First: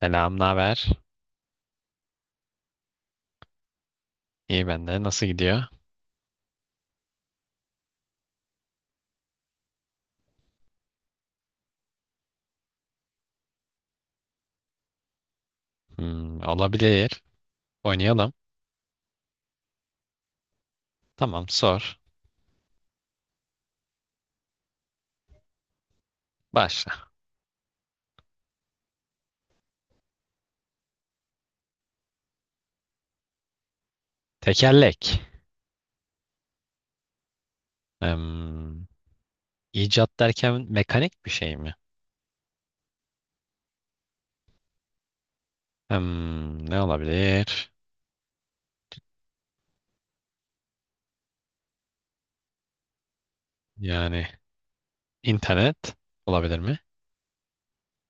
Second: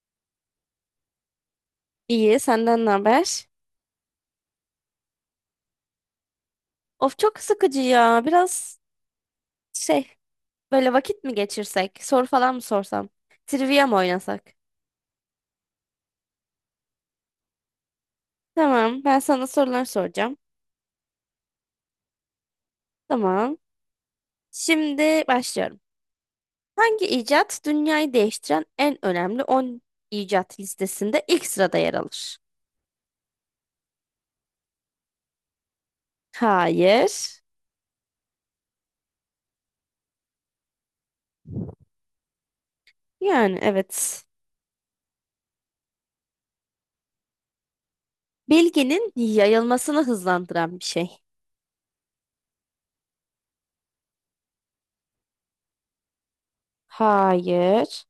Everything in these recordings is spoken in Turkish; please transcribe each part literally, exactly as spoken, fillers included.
Selam, naber? İyi, senden ne haber? İyi ben de. Nasıl gidiyor? Of çok sıkıcı ya. Biraz şey, böyle vakit mi geçirsek? Soru falan mı sorsam? Trivia mı oynasak? Hmm, olabilir. Oynayalım. Tamam, ben sana sorular soracağım. Tamam, sor. Tamam. Şimdi başlıyorum. Başla. Hangi icat dünyayı değiştiren en önemli on icat listesinde ilk sırada yer alır? Tekerlek. Hayır. Hmm, icat derken mekanik bir şey mi? Yani evet. Hmm, ne olabilir? Bilginin yayılmasını hızlandıran bir şey. Yani internet olabilir mi? Hayır.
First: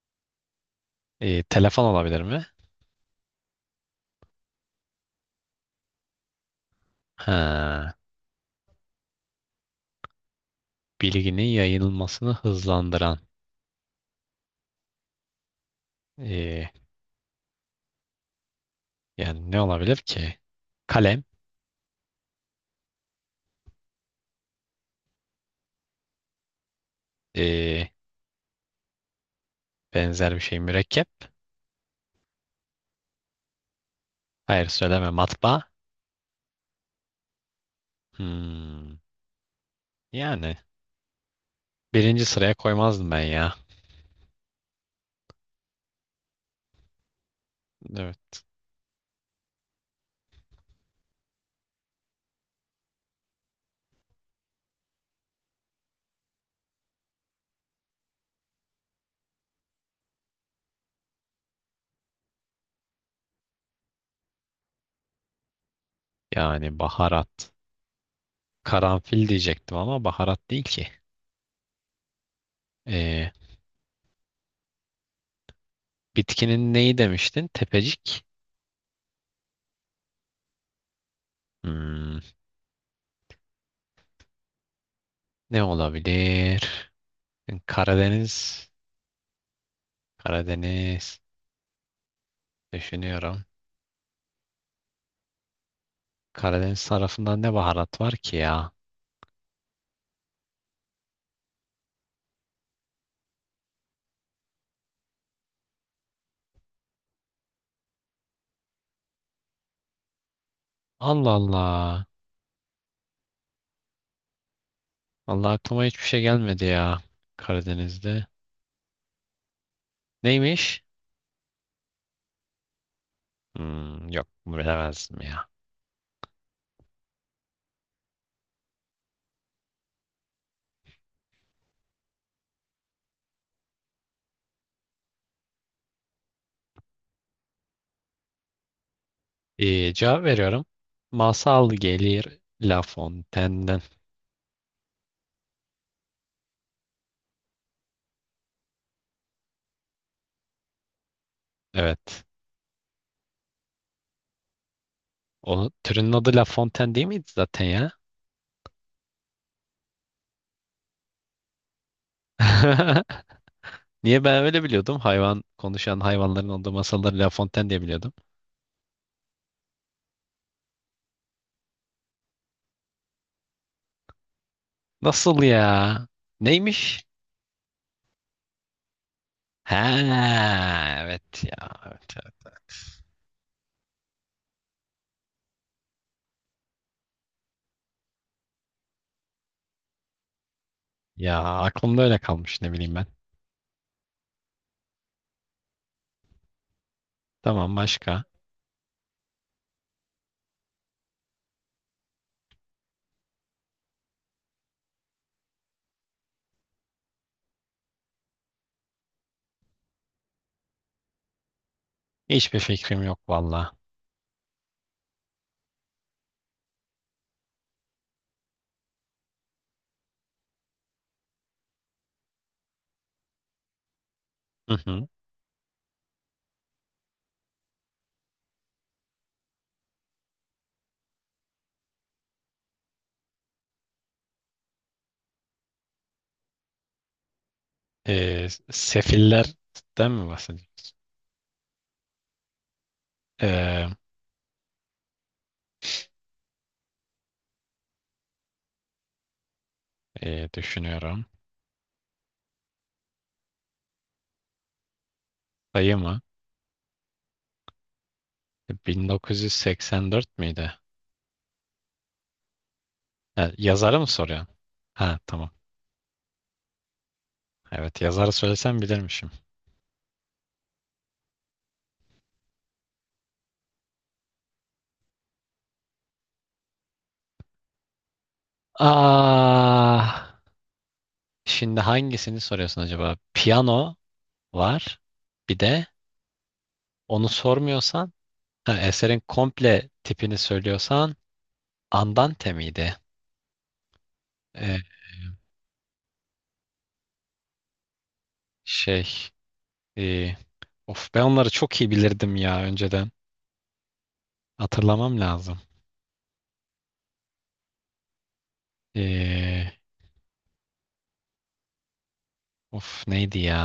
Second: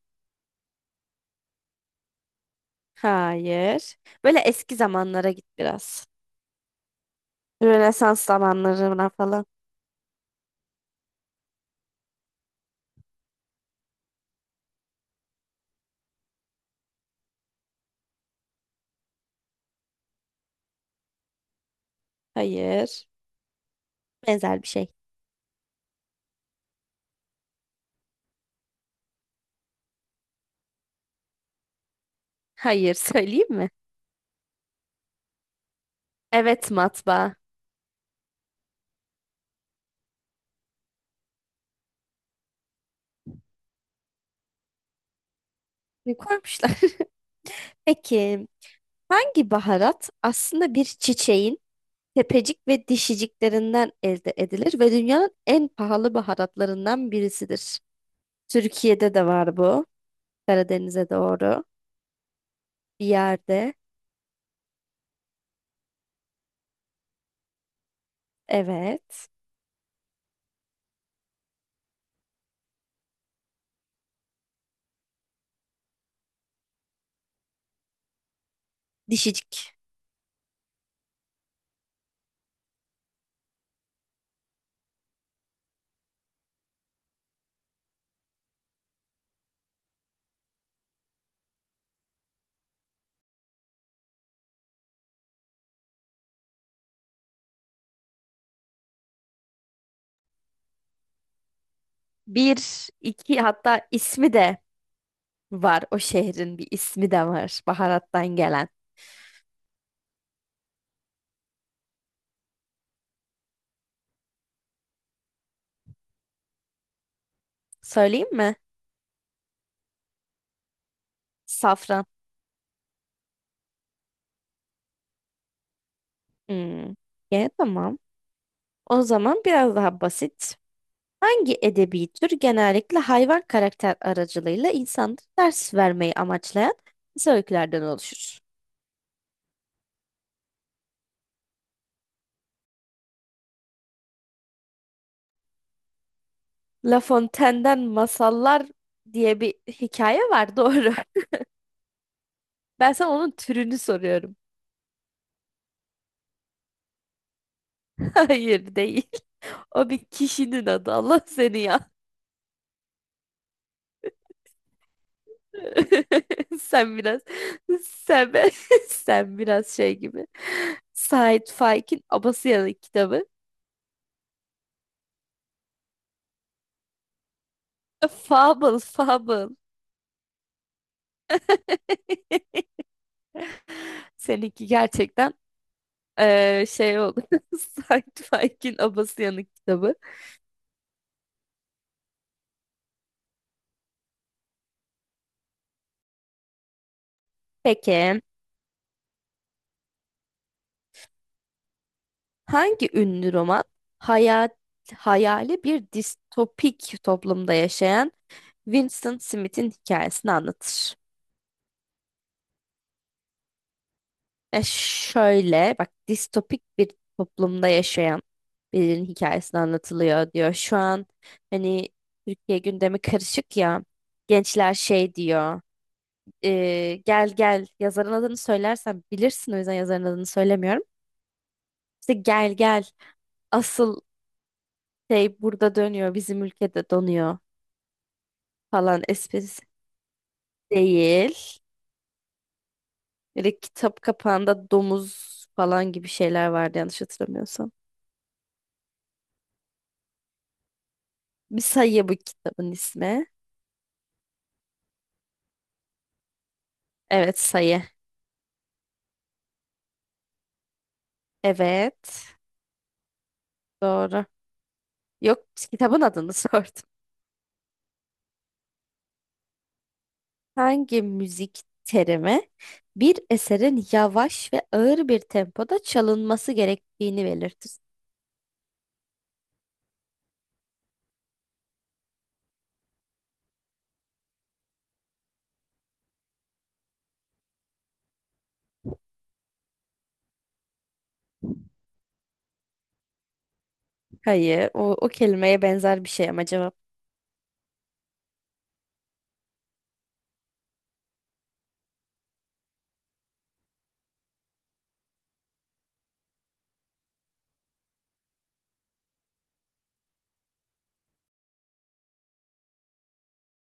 Ee, telefon olabilir mi? Hayır. Böyle eski zamanlara git biraz. Ha, Rönesans zamanlarına falan. bilginin yayılmasını hızlandıran. ee, Yani ne olabilir ki? Kalem. Hayır. Benzer bir şey. ee, Benzer bir şey. Mürekkep. Hayır söyleyeyim mi? Hayır söyleme. Matbaa. Evet matbaa. Hmm, yani. Birinci sıraya koymazdım ben ya. Ne koymuşlar? Evet. Peki hangi baharat aslında bir çiçeğin tepecik ve dişiciklerinden elde edilir ve dünyanın en pahalı baharatlarından birisidir? Türkiye'de de var bu. Karadeniz'e doğru. Bir yerde. Yani baharat. Karanfil Evet. diyecektim ama baharat değil ki. Ee, Bitkinin neyi demiştin? Tepecik. Dişicik. Hmm, Ne olabilir? Karadeniz. Karadeniz. Düşünüyorum. Karadeniz tarafında ne baharat var ki ya? Bir, iki hatta ismi de var. O şehrin bir ismi de var baharattan gelen. Allah Allah. Allah aklıma hiçbir şey gelmedi ya. Karadeniz'de. Söyleyeyim mi? Neymiş? Safran. Hmm, yok bilemezdim ya. Hmm. Yani tamam. O zaman biraz daha basit. Hangi edebi tür genellikle hayvan karakter aracılığıyla insanlara ders vermeyi amaçlayan kısa öykülerden oluşur? Ee, cevap veriyorum. Masal gelir La Fontaine'den. La Fontaine'den Masallar diye bir hikaye var doğru. Evet. Ben sana onun türünü soruyorum. O türünün adı La Fontaine değil miydi zaten ya? Hayır değil. O bir kişinin adı. Allah seni ya. Niye ben öyle biliyordum? Hayvan konuşan hayvanların olduğu Sen masalları biraz La Fontaine diye biliyordum. sen, sen biraz şey gibi. Sait Faik'in Abasıyalı kitabı. Nasıl ya? Neymiş? Fable, fable. Ha, evet ya. Evet, evet, evet. Seninki gerçekten eee, şey oldu. Sci-fi'nin abası yanık kitabı. Ya aklımda öyle kalmış ne bileyim ben. Tamam Peki başka. hangi ünlü roman hayal, hayali bir distopik toplumda yaşayan Winston Smith'in hikayesini anlatır? Hiçbir fikrim yok valla. E şöyle bak distopik bir toplumda yaşayan birinin hikayesini anlatılıyor diyor. Şu an hani Türkiye gündemi karışık ya Hı gençler hı. şey diyor. e, Gel Gel yazarın adını söylersem bilirsin o yüzden yazarın adını söylemiyorum. İşte Gel Gel asıl şey burada dönüyor bizim ülkede donuyor Ee, falan esprisi Sefillerden mi bahsediyorsun? değil. Böyle Ee, kitap kapağında domuz falan gibi şeyler vardı yanlış hatırlamıyorsam. E, düşünüyorum. Bir sayı bu kitabın ismi. Sayı mı? Evet sayı. bin dokuz yüz seksen dört miydi? Evet Ha, yazarı mı doğru. soruyorsun? Ha Yok tamam. kitabın adını sordum. Evet yazarı söylesem bilirmişim. Hangi müzik terimi bir eserin yavaş ve ağır bir tempoda çalınması gerektiğini belirtir? Ah, şimdi hangisini soruyorsun acaba? Piyano var. Bir de onu sormuyorsan, ha, eserin komple tipini söylüyorsan Andante miydi? Hayır, Ee, o, o kelimeye benzer bir şey ama cevap. şey, e, Of ben onları çok iyi bilirdim ya önceden. Hatırlamam lazım. Ee, Of neydi ya?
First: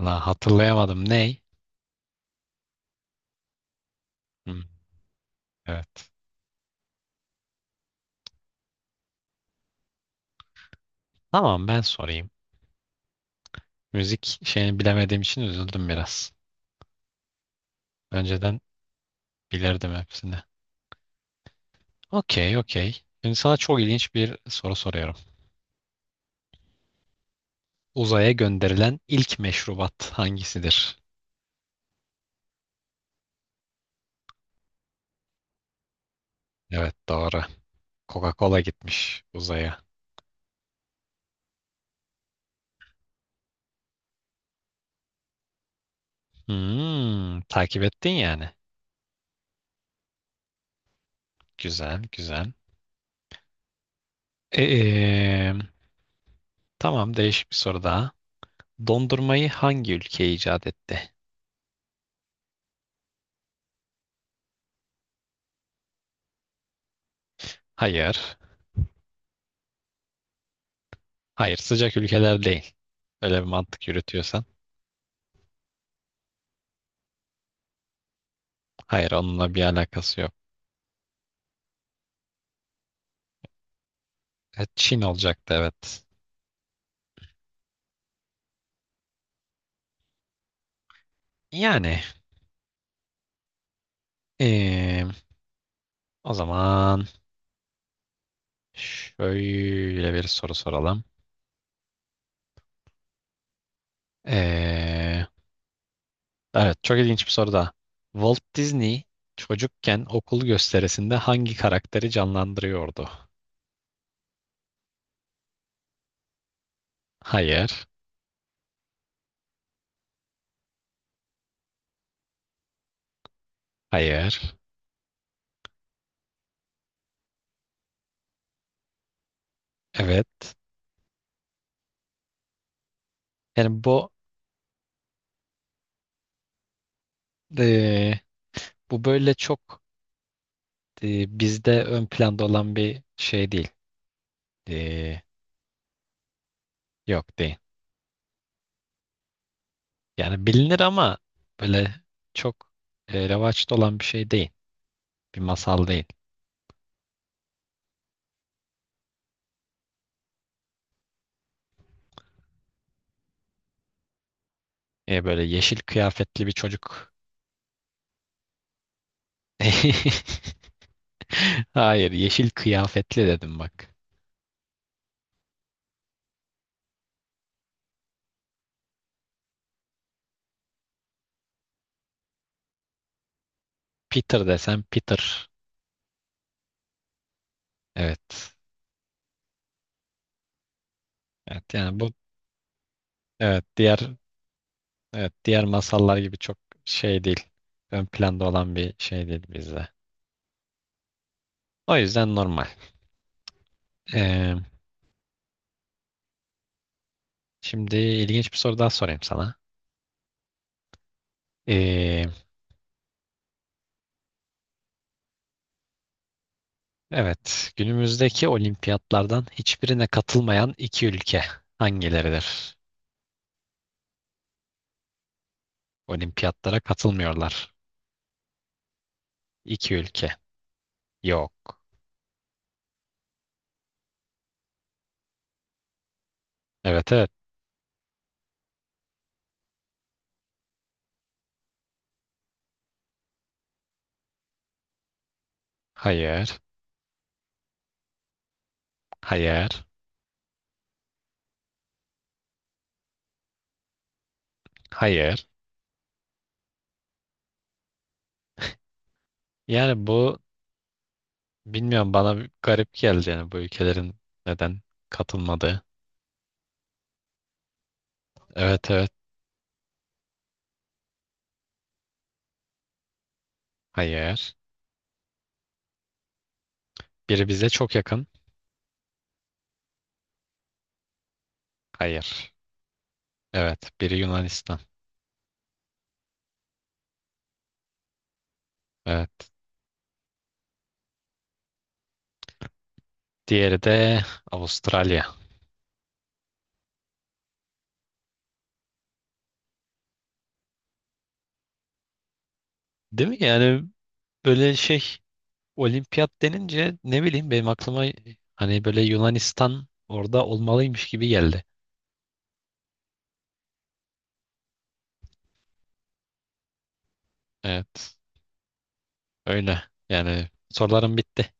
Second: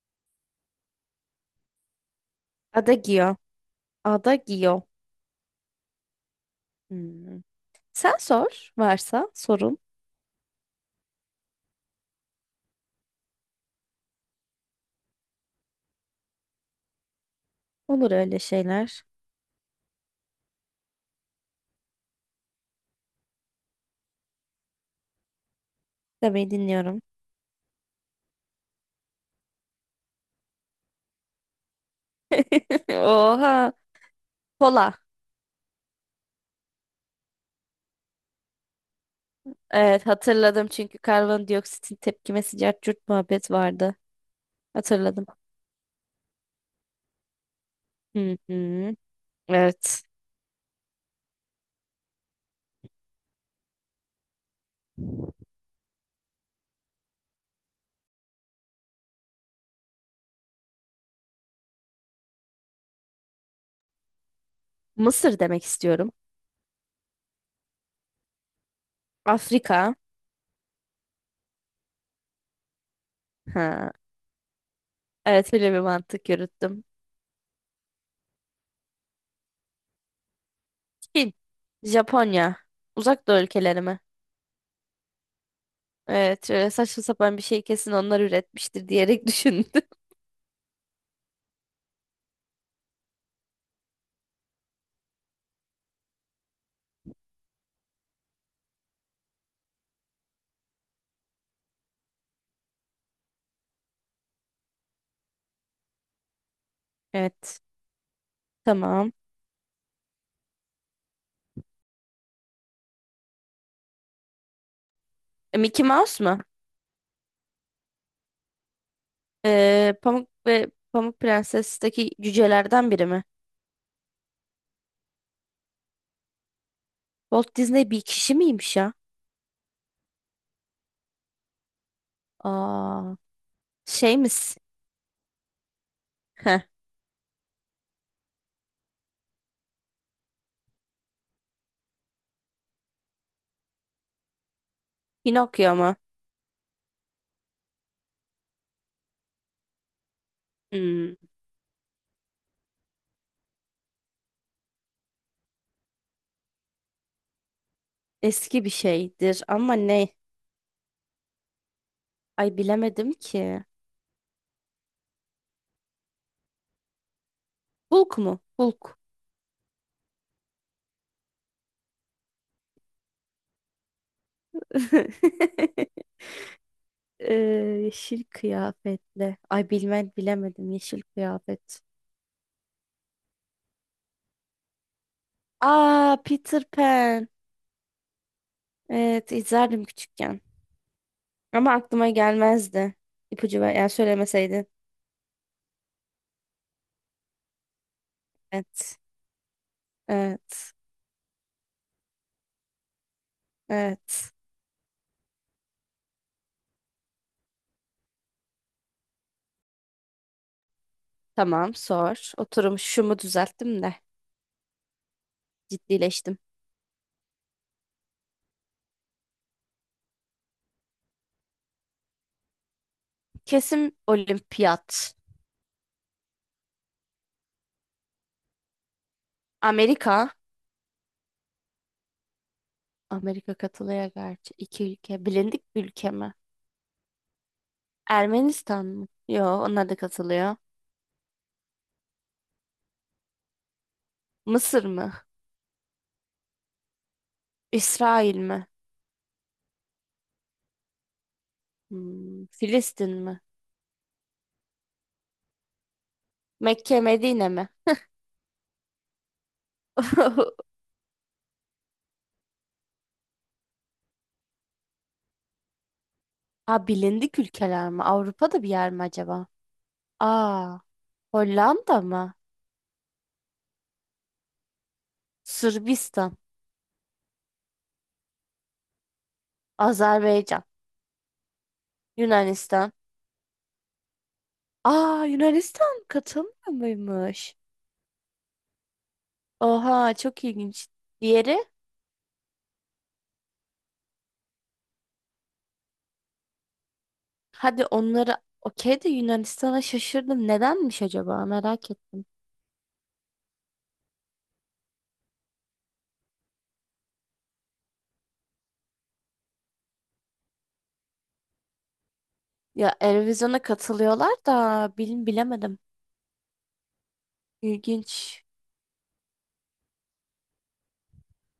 La hatırlayamadım. Ney? Adagio. Hmm. Adagio. Evet. Hmm. Sen sor varsa sorun. Tamam ben sorayım. Müzik şeyini bilemediğim için üzüldüm biraz. Olur öyle Önceden şeyler. bilirdim hepsini. Okey, okey. Şimdi sana çok ilginç bir soru soruyorum. Demeyi dinliyorum. Uzaya gönderilen ilk meşrubat hangisidir? Oha. Kola. Evet, doğru. Coca-Cola gitmiş uzaya. Evet hatırladım çünkü karbondioksitin tepkimesi cart curt muhabbet vardı. Hatırladım. Hmm, takip ettin Hı yani. hı. Evet. Güzel, güzel. Ee, tamam, değişik bir soru daha. Dondurmayı hangi ülke icat etti? Mısır demek istiyorum. Hayır. Afrika. Hayır, sıcak ülkeler değil. Öyle bir mantık Ha. yürütüyorsan. Evet böyle bir mantık yürüttüm. Hayır onunla bir alakası yok. Çin. Japonya. Uzak Doğu ülkeleri mi? E, Çin olacaktı evet. Evet şöyle saçma sapan bir şey kesin onlar üretmiştir diyerek düşündüm. Yani eee, o zaman şöyle bir soru soralım. Eee, evet çok ilginç bir soru Evet. da. Walt Disney Tamam. çocukken okul gösterisinde hangi karakteri canlandırıyordu? E, Mickey Mouse mu? Hayır, Ee, Pamuk ve Pamuk Prenses'teki cücelerden biri mi? hayır, Walt Disney bir kişi miymiş ya? evet. Aa, Yani bu şey misin? eee, bu böyle çok eee, bizde ön planda olan bir şey değil. Eee, Pinokyo mu? Yok değil. Yani bilinir Hmm, ama böyle çok e, revaçta olan bir şey değil. Bir masal değil. eski bir şeydir ama ne? Ay bilemedim ki. E, böyle yeşil kıyafetli bir çocuk. Hulk mu? Hulk. Hayır, yeşil kıyafetli dedim bak. Ee, yeşil kıyafetle. Ay bilmem bilemedim yeşil kıyafet. Peter desem Peter. Aa Peter Pan. Evet. Evet izlerdim küçükken. Ama Evet yani aklıma bu gelmezdi. İpucu evet ver, yani diğer söylemeseydin. evet diğer masallar gibi çok şey değil. Ön planda olan bir Evet. şey değil bizde. Evet. O yüzden normal. Evet. E, Şimdi ilginç bir soru daha sorayım sana. Tamam E, sor. Oturum şumu düzelttim de ciddileştim. Evet, günümüzdeki olimpiyatlardan hiçbirine katılmayan iki ülke hangileridir? Kesim olimpiyat. Olimpiyatlara katılmıyorlar. İki ülke. Amerika. Yok. Amerika katılıyor gerçi. İki ülke. Bilindik bir ülke mi? Evet evet. Ermenistan mı? Yo, onlar da katılıyor. Mısır mı? Hayır. İsrail mi? Hayır. Hmm, Filistin mi? Hayır. Mekke, Medine mi? Yani bu bilmiyorum bana bir garip geldi yani bu ülkelerin neden katılmadığı. Aa, bilindik ülkeler mi? Avrupa'da bir Evet yer mi evet. acaba? Aa, Hollanda mı? Hayır. Sırbistan, Biri bize çok yakın. Azerbaycan, Hayır. Yunanistan. Evet. Biri Yunanistan. Aa, Yunanistan katılmıyor muymuş? Evet. Oha, çok ilginç. Diğeri? Diğeri de Avustralya. Hadi onları okey de Yunanistan'a şaşırdım. Nedenmiş acaba? Merak ettim. Değil mi? Yani böyle şey Olimpiyat denince ne bileyim benim aklıma hani böyle Yunanistan orada olmalıymış gibi geldi. Ya Eurovision'a katılıyorlar da bil bilemedim. Evet, İlginç. öyle. Yani sorularım bitti.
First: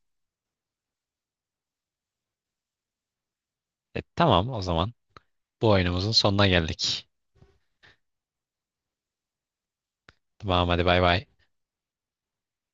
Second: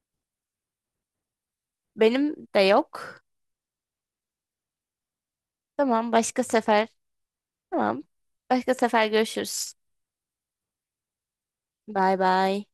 Benim de yok. E, tamam o zaman bu oyunumuzun Tamam başka sonuna sefer. geldik. Tamam. Başka sefer görüşürüz. Tamam hadi bay bay. Bay bay.